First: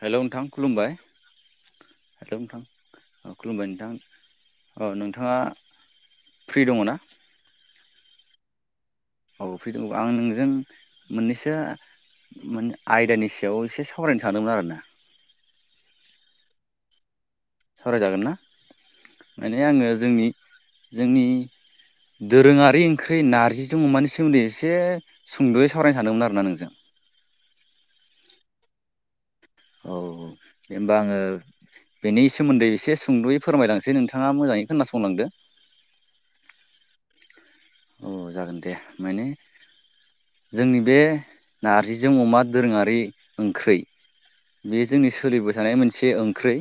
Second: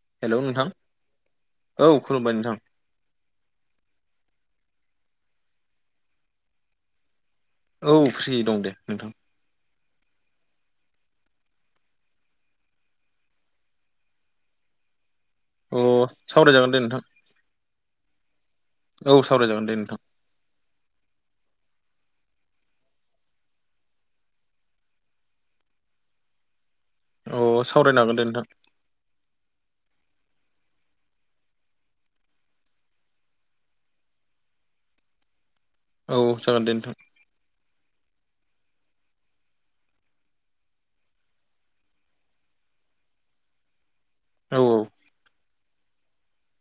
Hello नोंथां खुलुमबाय औ खुलुमबाय हेल' नोंथां अ खुलुमबाय नोंथां औ नोंथाङा फ्रि दङ ना? औ फ्रि दं दे नोंथां औ फ्रिदं आं नोंजों मोननैसो माने आयदानि सायाव एसे सावरायनो सानदोंमोन आरोना अ सावरायजागोन दे नोंथां सावरायजागोन ना औ माने सावरायजागोन दे आङो नोंथां जोंनि जोंनि दोरोङारि ओंख्रि नारजिजों अमानि सोमोन्दै एसे सुंद'यै सावरायनो सानदोंमोन आरोना नोंजों अ सावरायनो हागोन दे नोंथां औ दे ओमबा आङो बेनि सोमोन्दै एसे सुंद'यै फोरमायलांसै नोंथाङा मोजाङै खोनासंलांदो औ जागोन दे नोंथां औ जागोन दे माने जोंनि बे नारजिजों अमा दोरोङारि ओंख्रि औ बेयो जोंनि सोलिबाय थानाय मोनसे ओंख्रि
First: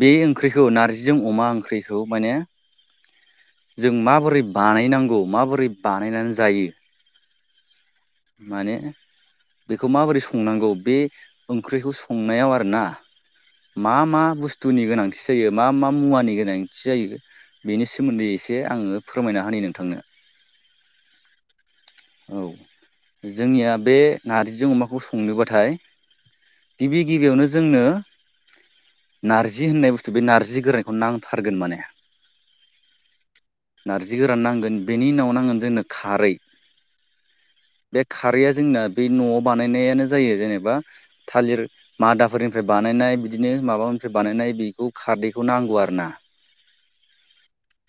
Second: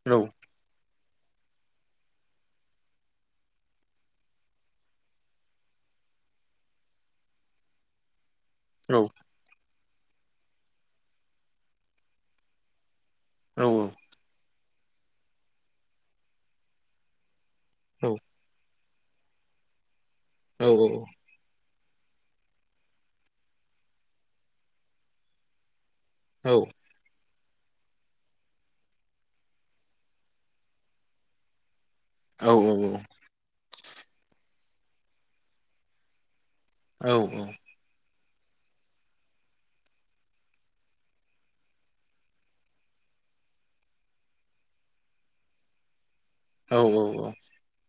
बे औ ओंख्रिखौ नार्जि जों अमा ओंख्रिखौ माने जों माबोरै बानायनांगौ माबोरै बानायनानै जायो माने औ बेखौ माबोरै संनांगौ बे ओंख्रिखौ संनायाव आरोना औ मा मा बुस्थु बुथुनि गोनांथि जायो मा मा मुवानि गोनांथि जायो बेनि औ सोमोन्दै एसे आङो फोरमायना होनि नोंथांनो औ औ औ जोंनिया बे नारजि अमाखौ संनोबाथाय औ गिबि गिबियावनो जोंनो नारजि होननाय बुस्थु बे नार्जि गोरायखौ नांथारगोन माने औ औ औ नारजि गोरान नांगोन बेनि उनाव नांगोन जोंनो खारै औ औ बे खारैया जोंना बे न'आव बानायनायानो जायो जेनेबा थालिर मादाफोरनिफ्राय बानायनाय नाय बिदिनो माबानिफ्राय बानायनाय बेखौ खारदैखौ नांगौ आरोना औ औ औ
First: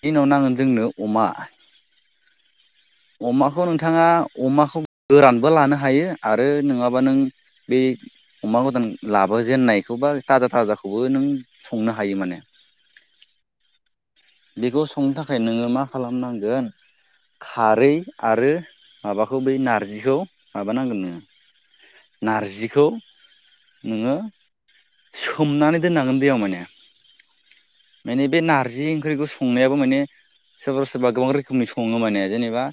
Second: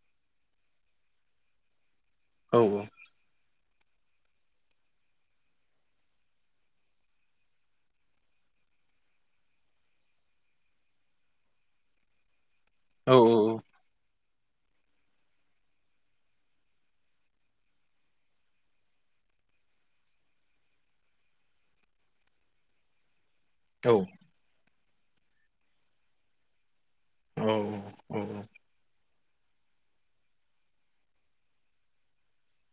इनाव नांगोन जोंनो अमा औ औ अमाखौ नोंथाङा अमाखौ गोरानबो लानो हायो आरो नङाबा नों बे अमा गोदान लाबोजेननायखौ बा थाजा थाजाखौबो नों संनो हायो माने औ औ औ। बेखौ संनो थाखाय नोंङो मा खालामनांगोन। खारै आरो माबाखौ बै नारजिखौ माबानांगोन नोंङो। नारजिखौ। नोंङो सोमनानै दोननांगोन दैेयाव माने। माने बे नारजि ओंख्रिखौ । संनायाबो माने सोरबा सोरबा गोबां रोखोमनि संङो माने जेनेबा।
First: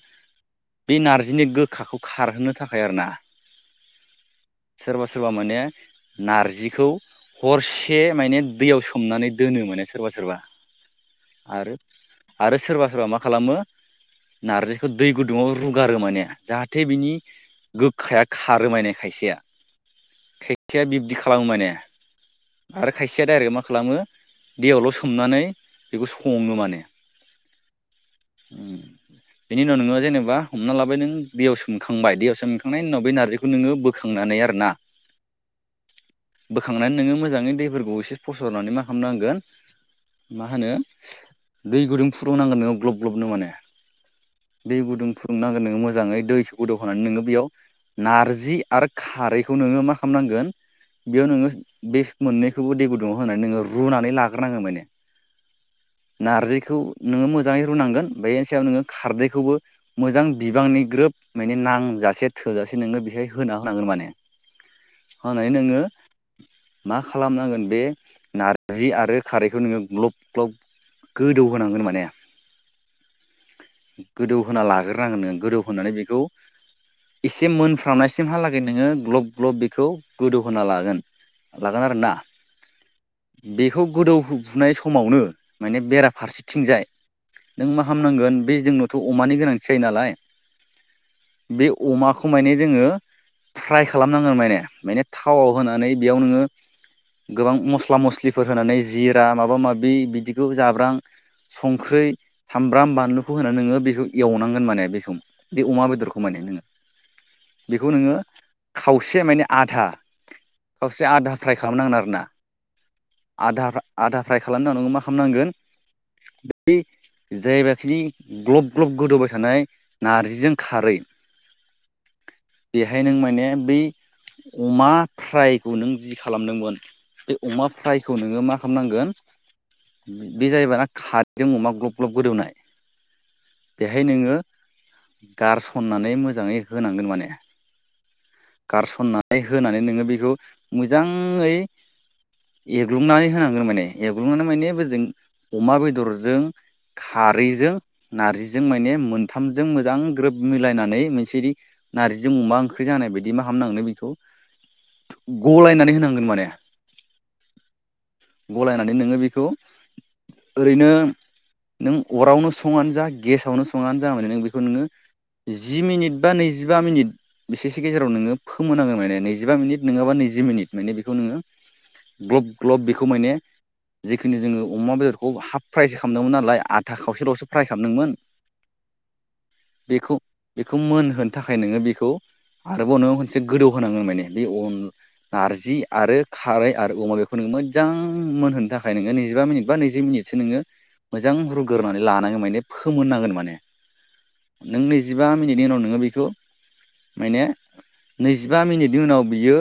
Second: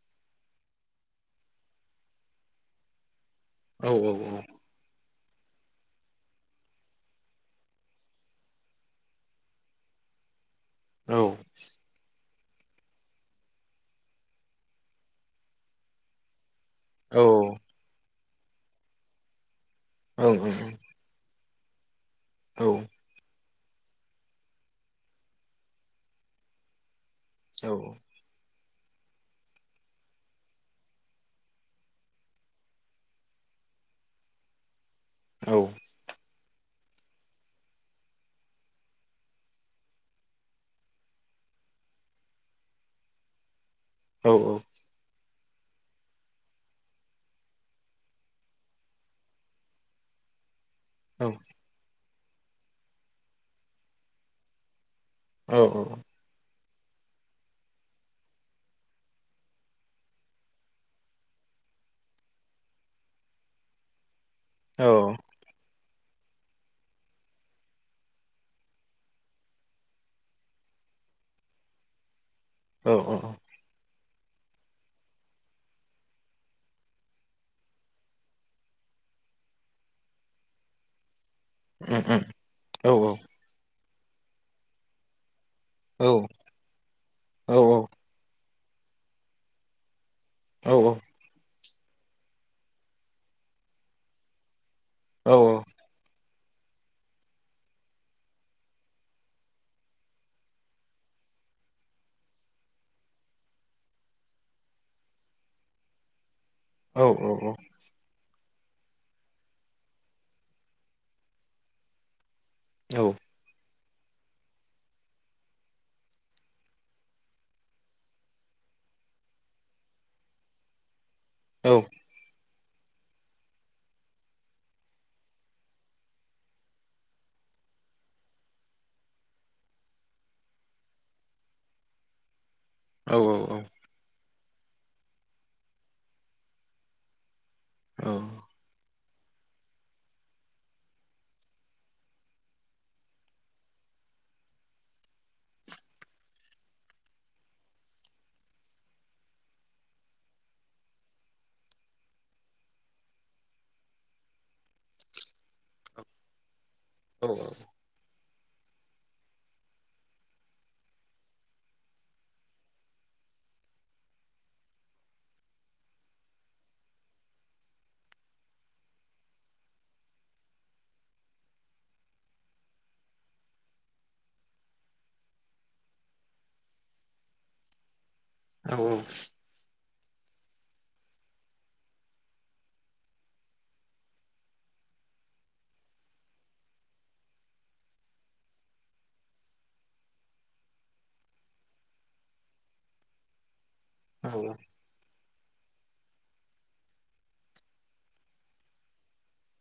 बे नारजिनि गोखाखौ खारहोनो थाखाय आरो ना। औ औ औ। सोरबा सोरबा माने नारजिखौ हरसे माने दैयाव सोमनानै दोनो माने । सोरबा सोरबा। औ। आरो आरो सोरबा सोरबा मा खालामो नारजिखौ दै गुदुङाव रुगारो माने। जाहाथे बिनि गोखाया खारो माने खायसेया खायसेया बिब्दि खालामो। खालामो माने आरो खायसेया डाइरेक्ट मा खालामो। दैयावल सोमनानै बेखौ संङो माने। औ। बेनि उनाव नोंङो जेनेबा हमना लाबाय नों दैयाव सोमखांबाय दैयाव सोमखांनायनि उनाव बे नारजिखौ नोंङो बोखांनानै। बोखांनानै आरोना। औ। बोखांनानै नोंङो मोजांङै दैफोरखौ एसे फसरनानै मा खालामनांगोन। मा होनो दै गुदुं फुदुंनांगोन नोंङो ग्लब ग्लबनो माने। दै गुदुं फुदुं। सुंनांगोन नोंङो मोजांङै दै गोदौहोनानै नोंङो बेयाव नारजि आरो खारैखौ नोंङो मा खालामनांगोन। बेयाव नोंङो बे मोननैखौबो दैे गुदुङाव होननानै नोंङो रुनानै लाग्रोनांगोन माने औ औ मोजांङै रुनांगोन बेनि सायावनो खारदैखौ मोजां बिबांनि ग्रोब नांजासे थोजासे नोंङो बेहाय होना होनांगोन माने होननानै नोंङो मा खालामनांगोन बे नारजि आरो खारैखौ नोंङो ग्लब ग्लब गोदौ होनोनांगोन माने औ औ औ गोदौ होना लाग्रोनांगोन नोंङो गोदौ होनानै बेखौ एसे मोनफ्रामनायसिमहालागै नोंङो ग्लब ग्लब बेखौ गोदौहोना लागोन। लागोन आरोना बेखौ गोदौफुनाय समावनो माने बेराफारसेथिंजाय नों मा खालामनांगोन बे जोंनावथ अमानि गोनांथि जायो नालाय औ औ बे अमाखौ माने जोंङो फ्राय खालामनांगोन माने माने औ थावाव औ होनानै बेयाव नोंङो गोबां मस्ला मस्लिफोर होनानै जिरा माबा माबि बिदिखौ जाब्रां संख्रै सामब्राम बानलुखौ होना नोंङो बेखौ एवनांगोन माने बेखौ बे अमा बेदरखौ माने नोंङो औ औ औ खावसे माने आधा खावसे आधा फ्राय खालामनांगोन आरोना। आदा फ्राय खालाम नांगौ मा खालामनांगोन बै जायबाखिनि ग्लब ग्लब गोदौबाय थानाय नारजिजों खारै औ बेहाय नों माने बै अमा फ्रायखौ नों जि खालामदोंमोन बे अमा फ्रायखौ नोंङो मा खालामनांगोन बे जाहैबाय ना खारदैजों अमा ग्लब ग्लब गोदौनाय औ औ औ बेहाय नोङो गारसननानै मोजाङै होनांगोन माने गारसनना होनानै नोङो बेखौ मोजाङै एग्लुंनानै होनां गौ माने एवग्लुंनानै माने बोजों अमा बेदरजों खारैजों नारजिजों माने मोनथामजों मोजां ग्रोब मिलायनानै मोनसे नारजिजों अमा ओंख्रि जानाय बायदि मा हामनांनो बेखौ गलायनानै होनांगोन माने। औ औ गलायनानै नोङो बेखौ ओरैनो नों अरावनो सङानो जा गेसावनो सङानो जा माने नों बेखौ नोङो जि मिनिट बा नैजिबा मिनिट बिसेसो गेजेराव नोङो फोमोनाङो माने नैजिबा मिनिट नोङाबा नैजि मिनिट माने बेखौ नोङो ग्लब ग्लब बेखौ माने जिखिनि जोङो अमा बेदरखौ हाफ फ्राय खामदोंमोन नालाय आधा खावसेल'सो फ्राय खामदोंमोन औ औ बेखौ बेखौ मोनहोनो थाखाय नोङो बेखौ आरोबाव नोङो खनसे गोदौ होनांगोन माने बे अन नारजि आरो खारै आरो अमा बेखौ नोङो मो जां मोनहोनो थाखाय नोङो नैजिबा मिनिट बा नैजि मिनिटसो नोङो मोजां रुग्रोनै लानांगोन माने फोमोननांगोन माने नों नैजिबा मिनिट नि उनाव नोङो बिखौ माने नैजिबा मिनिटनि उनाव बियो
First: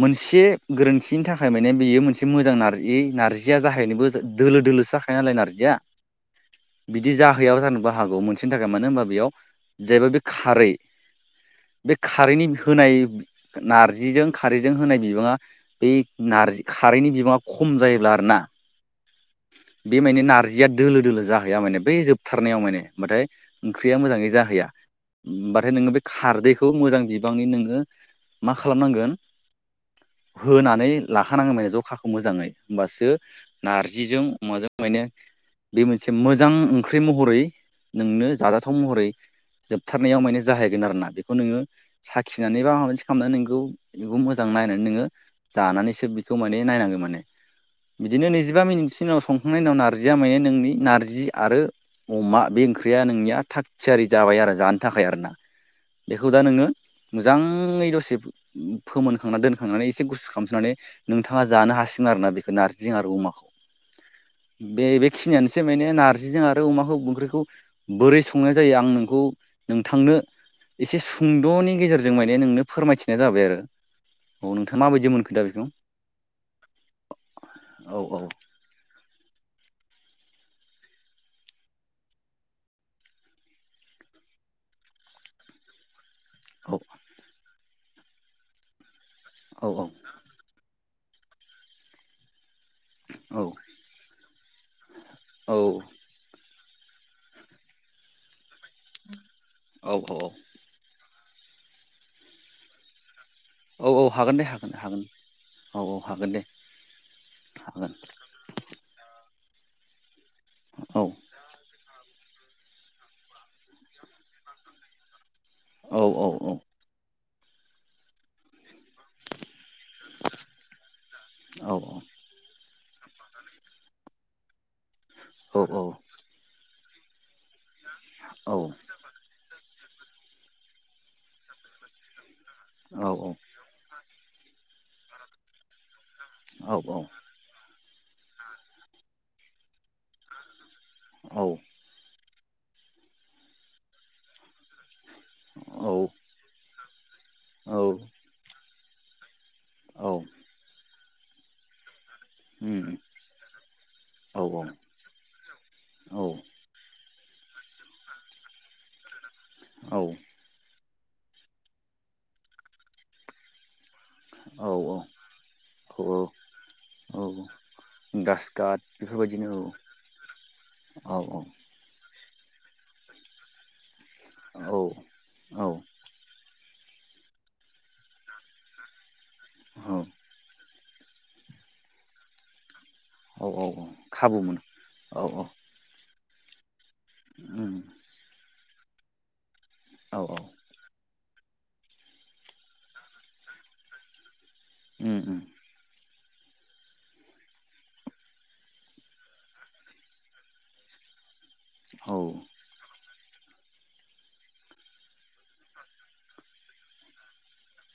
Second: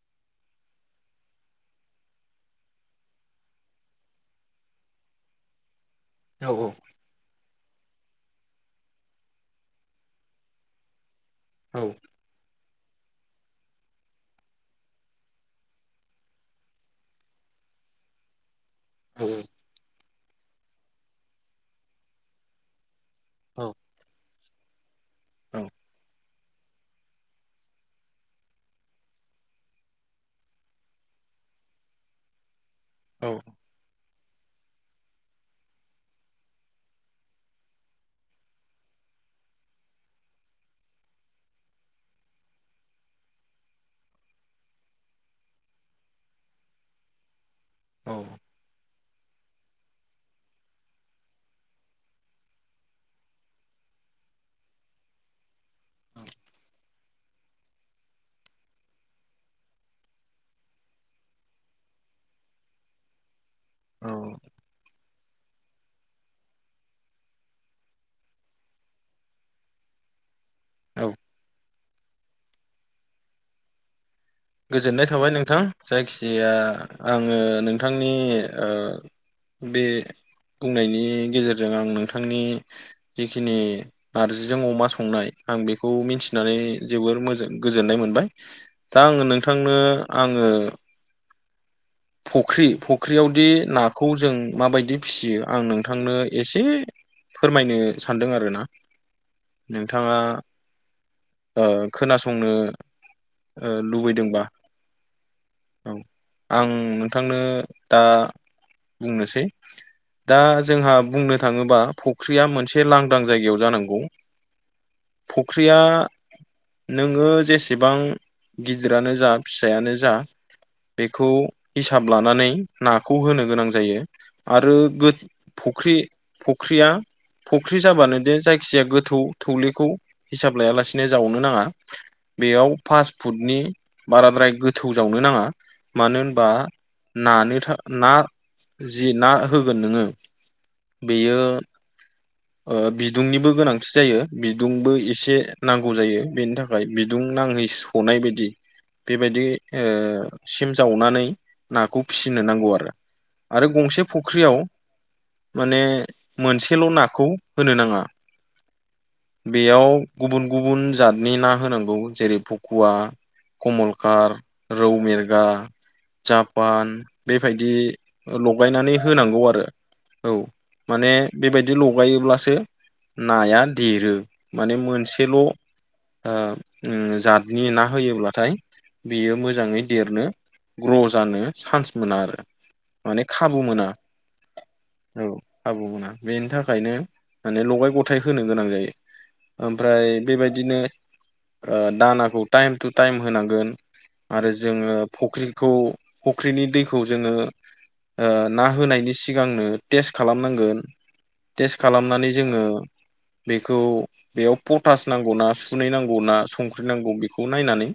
मोनसे गोरोन्थिनि था खाय माने बेयो मोनसे मोजां नारजि नार्जिया जाहैनोबो दोलो दोलोसो जाखायो नालाय नारजिया बिदि जाहैयाबो जानोबा हागौ मोनसेनि थाखाय मानो होनबा बेयाव जायबा बे खारै बे खारैनि होनाय नारजिजों खारैजों होनाय बिबाङा बै नारजि खारैनि बिबाङा खम जायोब्ला आरोना बे माने नार जिया दोलो दोलो जाहैया माने बै जोबथारनायाव माने माथाय औ ओंख्रिया मोजाङै जाहैया। बाथाय नोङो बे खारदै खौ मोजां बिबांनि नोङो मा खालामनांगोन होनानै लाखानांगोन माने जखाखौ मोजाङै होमबासो नारजिजों अमाजों माने बे मोनसे मोजां ओंख्रि महरै नोंनो जाजाथाव महरै जोबथारनायाव माने जाहैगोन आरो ना बेखौ नोङो साखिनानै बा माबा मोनसे खामनानै नोंगौ [unintelligible] बेखौ मोजां मा होनो नोङो जानानैसो बिखौ माने नायनांगोन माने बिदिनो नैजिबा मिनिटसोनि उनाव सं खांनायनि उनाव नारजिया माने नोंनि नारजि आरो अमा बे ओंख्रिया नोंनिया थाग थियारि जाबाय आरो जानो थाखाय आरोना। बेखौ दा नोङो मोजाङै दसे फोमोनखांना दोनखांनानै एसे गुसु खामसोनानै नोंथाङा जानो हासिगोन आरोना बेखौ नार्जिं आरो अमाखौ औ बे बेखिनियानोसै। एसे माने नारजिजों आरो अमाखौ ओंख्रिखौ बोरै संनाय जायो आं नोंखौ नोंथांनो एसे औ औ सुंद'नि गेजेरजों माने नोंनो फोरमायथिनाय जाबाय आरो औ नोंथाङा गोजोननाय माबायदि थाबाय मोनखो दा नोंथां बेखौ जायखिजाया आङो औ नोंथांनि औ ओ बे बुंनायनि गेजेरजों आं नोंथांनि जिखिनि नारजिजों अमा संनाय आं बेखौ मिन्थि नानै औ जोबोर मोजां गोजोननाय मोनबाय दा आङो औ नोंथांनो आङो फख्रि औ फख्रियावदि नाखौ जों माबायदि फिसियो आं नोंथांनो एसे फोरमायनो सानदों आरोना औ नोंथाङा ओ खोनासंनो ओ औ औ लुबैदोंबा हागोन दे हागोन हागोन औ औ हागोन दे। आं नोंथांनो हागोन दा बुंनोसै दा जोंहा औ बुंनो थाङोबा फु ख्रिया मोनसे लांदां जायगायाव जानांगौ फुख्रिया औ औ नोङो जेसेबां गिदिरानो जा फिसायानो जा बेखौ औ हिसाब लानानै नाखौ होनो गोनां जायो आरो गो फख्रि फुख्रिया फुख्रि जाबानो दे औ जायखिजाया गोथौ थौलेखौ हिसाब लायालासेनो जावनो नाङा बेयाव फास फुटनि बाराद्राय गोथौ जावनो नाङा मानो होनबा औ औ नानो ना जि ना होगोन नोङो बेयो औ ओ बिदुंनिबो गोनांथि जायो बिदुंबो ए से नांगौ औ जायो बेनि थाखाय बिदुं नाङै औ सनाय बायदि बेबायदि ओ औ सिम जावनानै नाखौ फिसिनो नांगौ आरो उम आरो गंसे औ फुख्रियाव माने औ मोनसेल' ना खौ होनो नाङा बेयाव औ गुबुन गुबुन जादनि ना होनांगौ जेरै फकुवा, कमलकाट औ रौ, मिर खा औ जापान औ बेबायदि ग्रास काट लगायनानै होनांगौ बेफोरबायदिनो आरो औ माने औ बेबायदि ला गायोब्लासो नाया देरो औ माने मोनसेल' ओ औ ओम जतनि ना होयोब्लाथाय बियो मोजाङै औ देरनो ग्र' जानो चान्स मोनो आरो माने औ खाबु औ मोनो खाबु मोनो औ खाबु मोनो बेनि थाखायनो माने उम लगाय गथाय होनो गोनां जायो ओमफ्राय औ औ बेबायदिनो ओ दानाखौ टाइम टु टाइम होनांगोन आरो जोङो उम उम फुख्रिखौ फुख्रिनि दैखौ जोङो ओ ना होनायनि सिगांनो टेस्ट खालामनांगोन टेस्ट औ खालामनानै जोङो। बेखौ बेयाव पटास नांगौ ना सुनै नांगौ ना संख्रि नांगौ बेखौ नायनानै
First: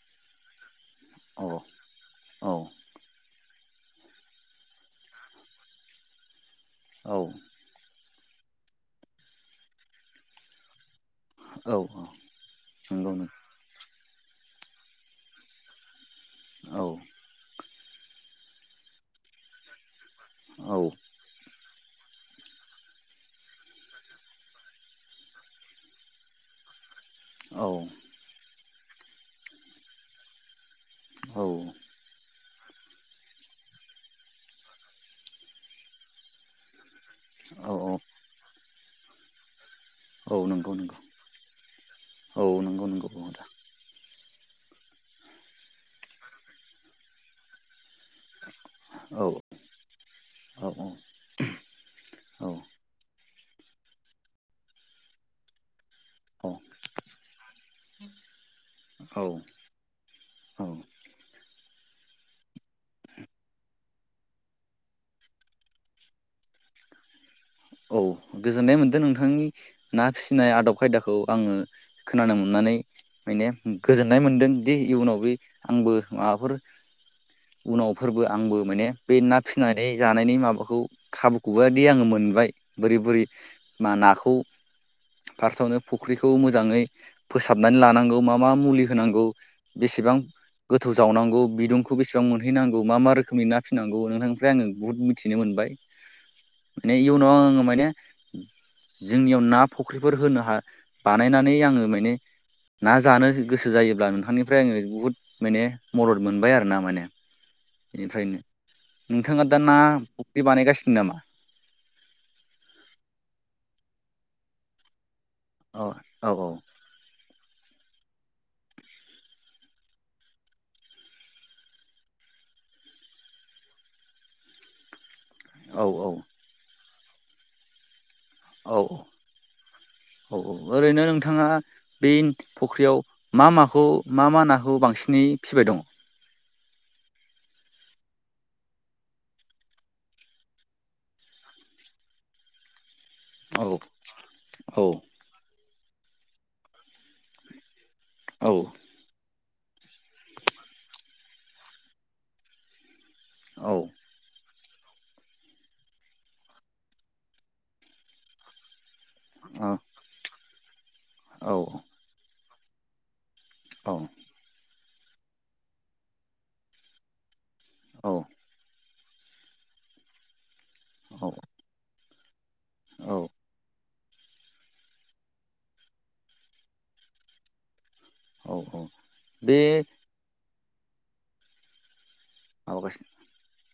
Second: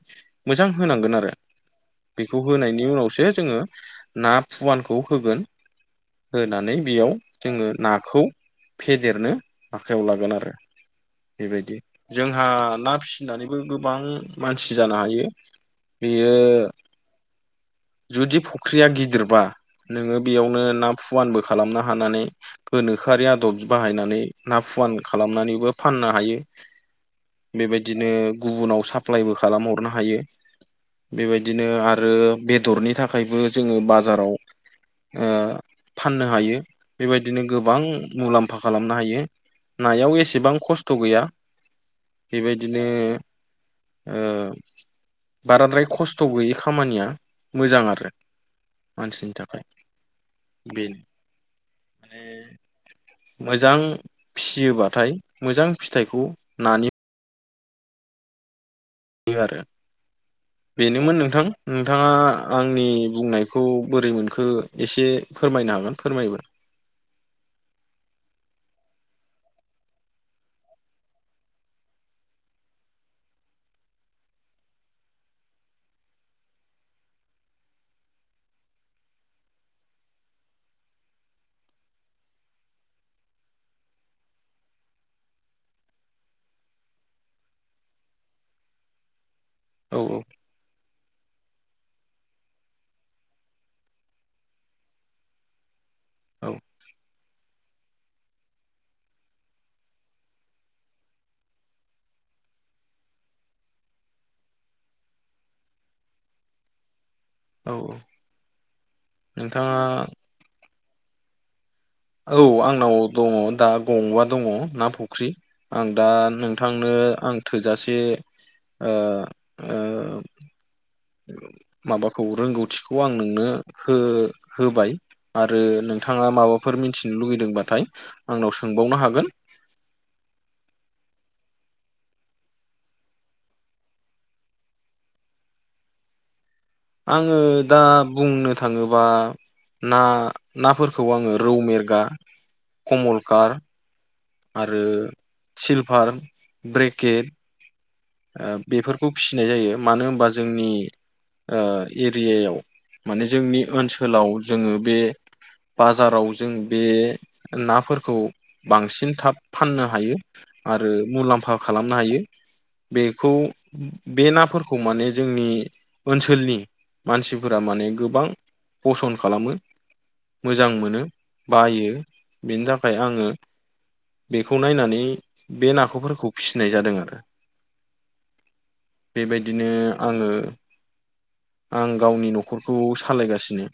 मोजां होनांगोन आरो औ बेखौ औ होनायनि उनावसो जोङो ना फुवानखौ होगोन होनानै बेयाव औ जोङो नाखौ फेदेरनो आखायाव लागोन आरो बेबायदि औ जोंहा ना नंगौ नों फिसिनानैबो गोबां मानसि जानो हायो। औ बेयो जुदि फुख्रिया गिदिरबा नोङो बेयावनो औ ना फुवानबो खालामनो हानानै गोनोखोआरि आदब बाहायनानै ना फुवान खालामनानैबो फाननो हायो। औ बेबायदिनो गुबुनाव साप्लायबो खालामहरनो हायो औ बेबायदिनो आरो बेदरनि थाखायबो जोङो बाजाराव ओ फाननो हायो। बेबायदिनो औ गोबां मुलाम्फा खालामनो हायो। नायाव औ एसेबां नंगौ खस्थ' नंगौ गैया औ बेबायदिनो नंगौ नंगौ ओ बाराद्राय खस्थ' गैयै खामानिया मोजां आरो औ मानसिनि थाखाय औ बेनो माने मोजां फियोबाथाय मोजां फिथाइखौ नानि औ बे आरो औ बेनोमोन नोंथां नोंथाङा आंनि बुंनायखौ बोरै मोनखो एसे फोरमायनो हागोन फोरमायोबा [inaudible] औ गोजोननाय मोन्दों नोंथांनि ना फिसिनाय आदब खायदाखौ आङो खोनानो मोनना नै गोजोन्नाय मोनदों दि इयुनाव बे आंबो माबाफोर उनावफोरबो आंबो माने बे ना फिसिनानै जानायनि माबाखौ खाबुखौबोदि आङो मोनबाय बोरै बोरै मा नाखौ फार्स्टआवनो फुख्रिखौ मोजाङै फोसाबनानै लानांगौ मा मा मुलि होनांगौ औ बेसेबां गो थौ जावनांगौ बिदुंखौ बेसेबां मोनहैनांगौ मा मा रोखोमनि ना फिनांगौ नोंथांनिफ्राय आङो बुहुद मिथिनो मोनबाय। औ माने इयुनाव आङो माने जोंनियाव ना फुख्रिफोर होनो हा बानायनानै आङो माने ना जानो गोसो जायोब्ला नोंथांनिफ्राय आङो बुहुद माने मदद मोनबाय आरो ना माने। औ इनिफ्रायनो नोंथाङा दा ना फुख्रि बानायगासिनो नामा? औ आंनाव दङ दा गंबा दङ ना फुख्रि औ आं दा औ नोंथांनो आं थोजासे ओ ओ माबाखौ रोंगौथिखौ आं नोंनो हो-होबाय। आरो औ नोंथाङा माबाफोर मिथिनो लुगैदोंबाथाय आंनाव औ सोंबावनो हागोन औ औ ओरैनो नोंथाङा बे फख्रियाव मा माखौ मा मा नाखौ बांसिनै फिबाय दंङ'? आङो दा बुंनो थाङोबा ना नाफोरखौ आङो रौ मेरगा कमलकार औ आरो औ सिलभार ब्रेकेट औ ओ बेफोरखौ फिसिनाय जायो मानो होनबा जोंनि ओ एरियायाव माने जोंनि औ ओनसोलाव जोङो बे बाजाराव जों बे नाफोरखौ बांसिन थाब औ फाननो हायो। ओ औ मुलामफा खालामनो हायो बेखौ बे नाफोर खौ माने जोंनि ओनसोलनि मानसिफोरा माने औ गोबां फसन्द खालामो मोजां मोनो औ बायो बेनि थाखाय आङो बेखौ नायनानै बे नाखौफोरखौ फिसिनाय जादों आरो। औ औ बे बेबायदिनो आङो आं गावनि न'खरखौ माबागासिनो सालायगासिनो।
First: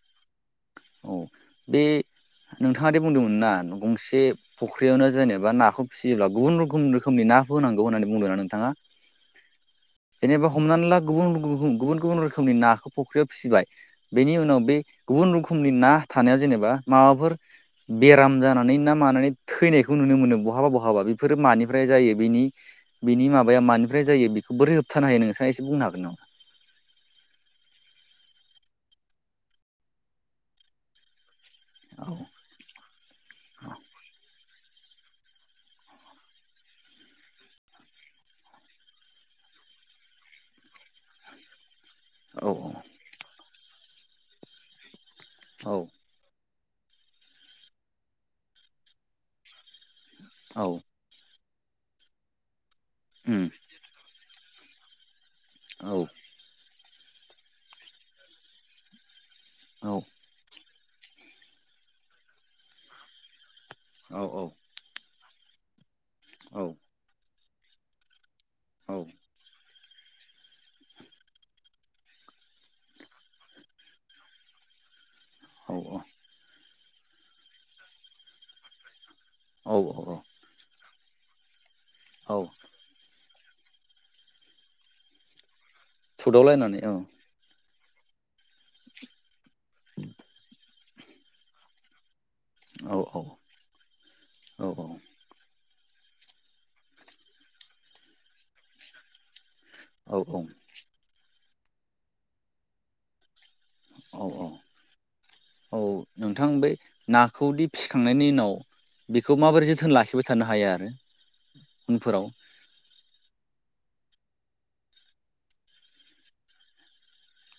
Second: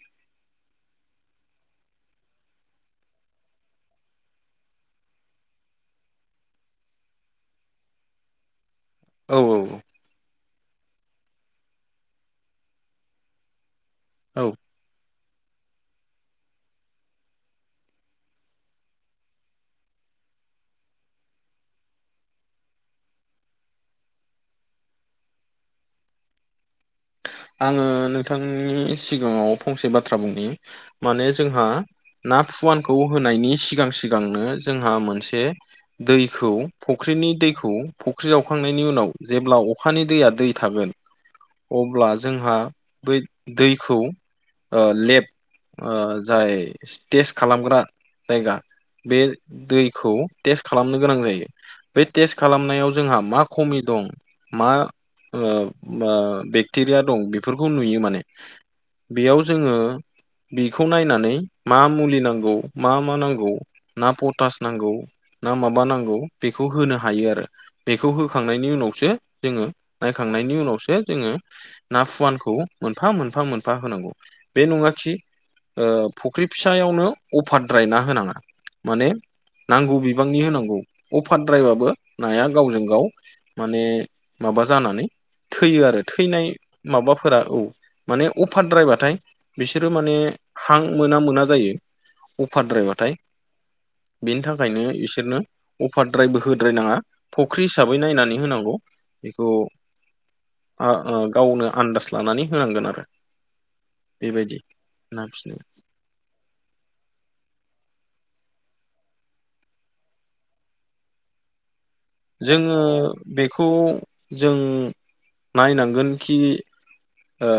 औ बे नोंथाङा दिे बुंदोंमोन ना गंसे फुख्रियावनो जेनेबा नाखौ फिसियोब्ला गुबुन रोखोम रोखोमनि ना होनांगौ होननानै बुंदों ना नोंथाङा? औ औ जेनेबा हमनानै ला गुबुन गुबुन रोखोमनि नाखौ फ'ख्रियाव फिसिबाय बेनि औ उनाव गुबन रोखोमनि ना थानायाव जेनेबा माबाफोर बेराम जानानै ना मानानै थैनायखौ नुनो मोनो। बहाबा बहाबा बेफोरो मानिफ्राय जायो बिनि बिनि माबाया मानिफ्राय जायो बेखौ बोरै होबथानो हायो नोंथां एसे बुंनो हागोन नामा? आङो नोंथांनि सिगाङाव फंसे बाथ्रा बुंनि माने जोंहा औ ना फुवानखौ होनायनि सिगां सिगांनो जोंहा मोनसे दैखौ फुख्रिनि दैखौ फुख्रि जावखांनायनि उनाव जेब्ला अखानि दैया दै थागोन अब्ला जोंहा बै दैखौ ओ लेब औ ओ जाय टेस्ट खालामग्रा जायगा बे दैखौ औ टेस्ट खालामनो गोनां जायो। बे टेस्ट खालामनायाव जोंहा मा उम खमि दं मा ओ औ ओ बेक्टेरिया दं बेफोरखौ नुयो माने। बेयाव जोङो औ बिखौ नायनानै मा मुलि नांगौ मा मा नांगौ ना औ पटास नांगौ ना माबा नांगौ औ बेखौ होनो हायो आरो। बेखौ हो खांनायनि औ उनावसो जोङो नायखांनायनि उनावसो जोङो ना फुवानखौ मोनफा मोनफा मोनफा होनांगौ बे नङाखि ओ फुख्रि फि सायावनो अबारद्राय ना होनाङा माने नांगौ औ बिबांनि होनांगौ। अबारद्रायबाबो औ नाया गावजों गाव माने माबा जानानै थैयो आरो थैनाय सुदावलायनानै औ माबाफोरा औ माने अफारद्रायबाथाय बिसोरो माने हां मोना मोना जायो । औ अफारद्रायबाथाय औ बेनि औ थाखायनो बिसोरनो अफारद्रायबो होद्रायनाङा फुख्रि हिसाबै नायनानै होनांगौ बेखौ औ औ आ ओ गावनो आन्दास लानानै होनांगोन आरो । औ औ औ नोंथां बे नाखौदि फिसिखांनायनि उनाव बेखौ माबोरै जोथोन लाखिबाय थानो हायो आरो? उनफोराव जोङो बेखौ जों नायनांगोनखि ओ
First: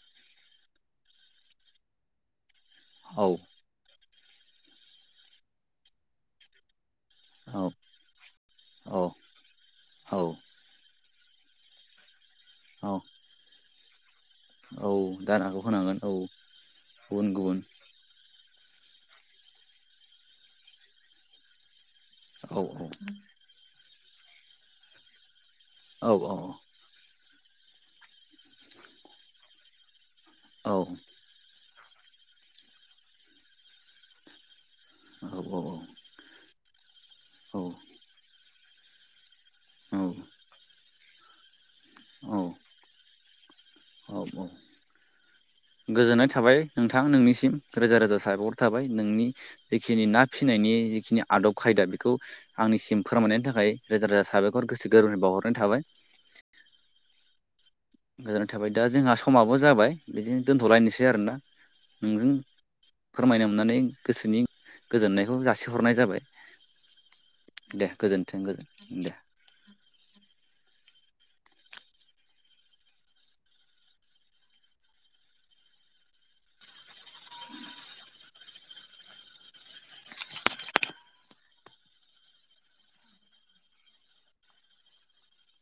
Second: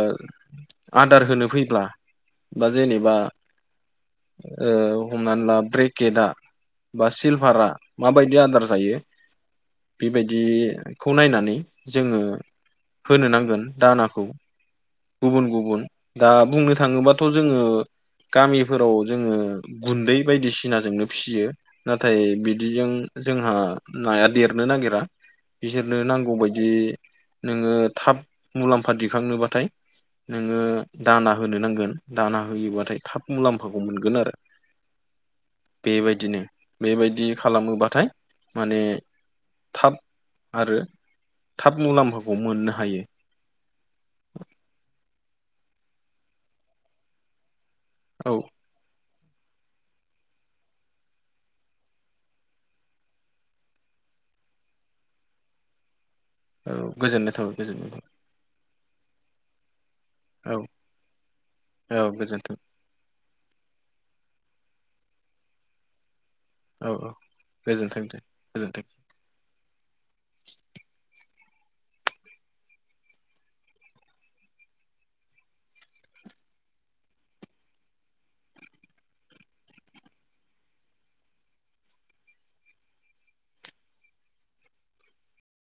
आदार होनो फैब्ला बा जेनेबा औ ओ हमनानै ला ब्रेकेदा बा औ सिलभारा माबायदि आदार जायो औ बेबायदि खौ नायनानै जोङो औ होनो नांगोन दानाखौ औ । गुबुन दानाखौ गुबुन होनांगोन औ दा बुंनो थाङोबाथ' गुबुन गुबुन जोङो गामि फोराव जोङो गुन्दै बायदिसिनाजोंनो फिसियो । नाथाय औ बिदिजों जोंहा नाया देरनो नागिरा । बिसोरनो औ नांगौबायदि नोङो थाब मुलाम्फा दिखांनोबाथाय नोङो दाना होनो नांगोन दाना होयोबाथाय थाब मुलाम्फाखौ मोनगोन आरो । बेबायदिनो बेबायदि खालामोबाथाय माने थाब आरो थाब औ मुलाम्फाखौ मोननो हायो । औ औ गोजोननाय थाबाय नोंथां नोंनिसिम । रोजा रोजा औ साबायखर थाबाय नोंनि जिखिनि ना फिसिनायनि जिखिनि आदब खायदा बेखौ आंनिसिम फोरमायनायनि थाखाय रोजा रोजा सा बायखर गोसो गोरबोनि बावहरनाय थाबाय। औ गोजोननाय थाबाय गोजोननाय गोजोननाय थाबाय दा जोंहा समाबो जाबाय। बिदिनो थाबाय दोन्थ'लायनोसै आरो ना औ नोंजों गोजोन्थों फोरमायनो मोननानै गोसोनि गोजोननायखौ जासिहरनाय जाबाय। औ औ दे गोजोन्थों गोजोनथों गोजोन्थों गोजोन दे।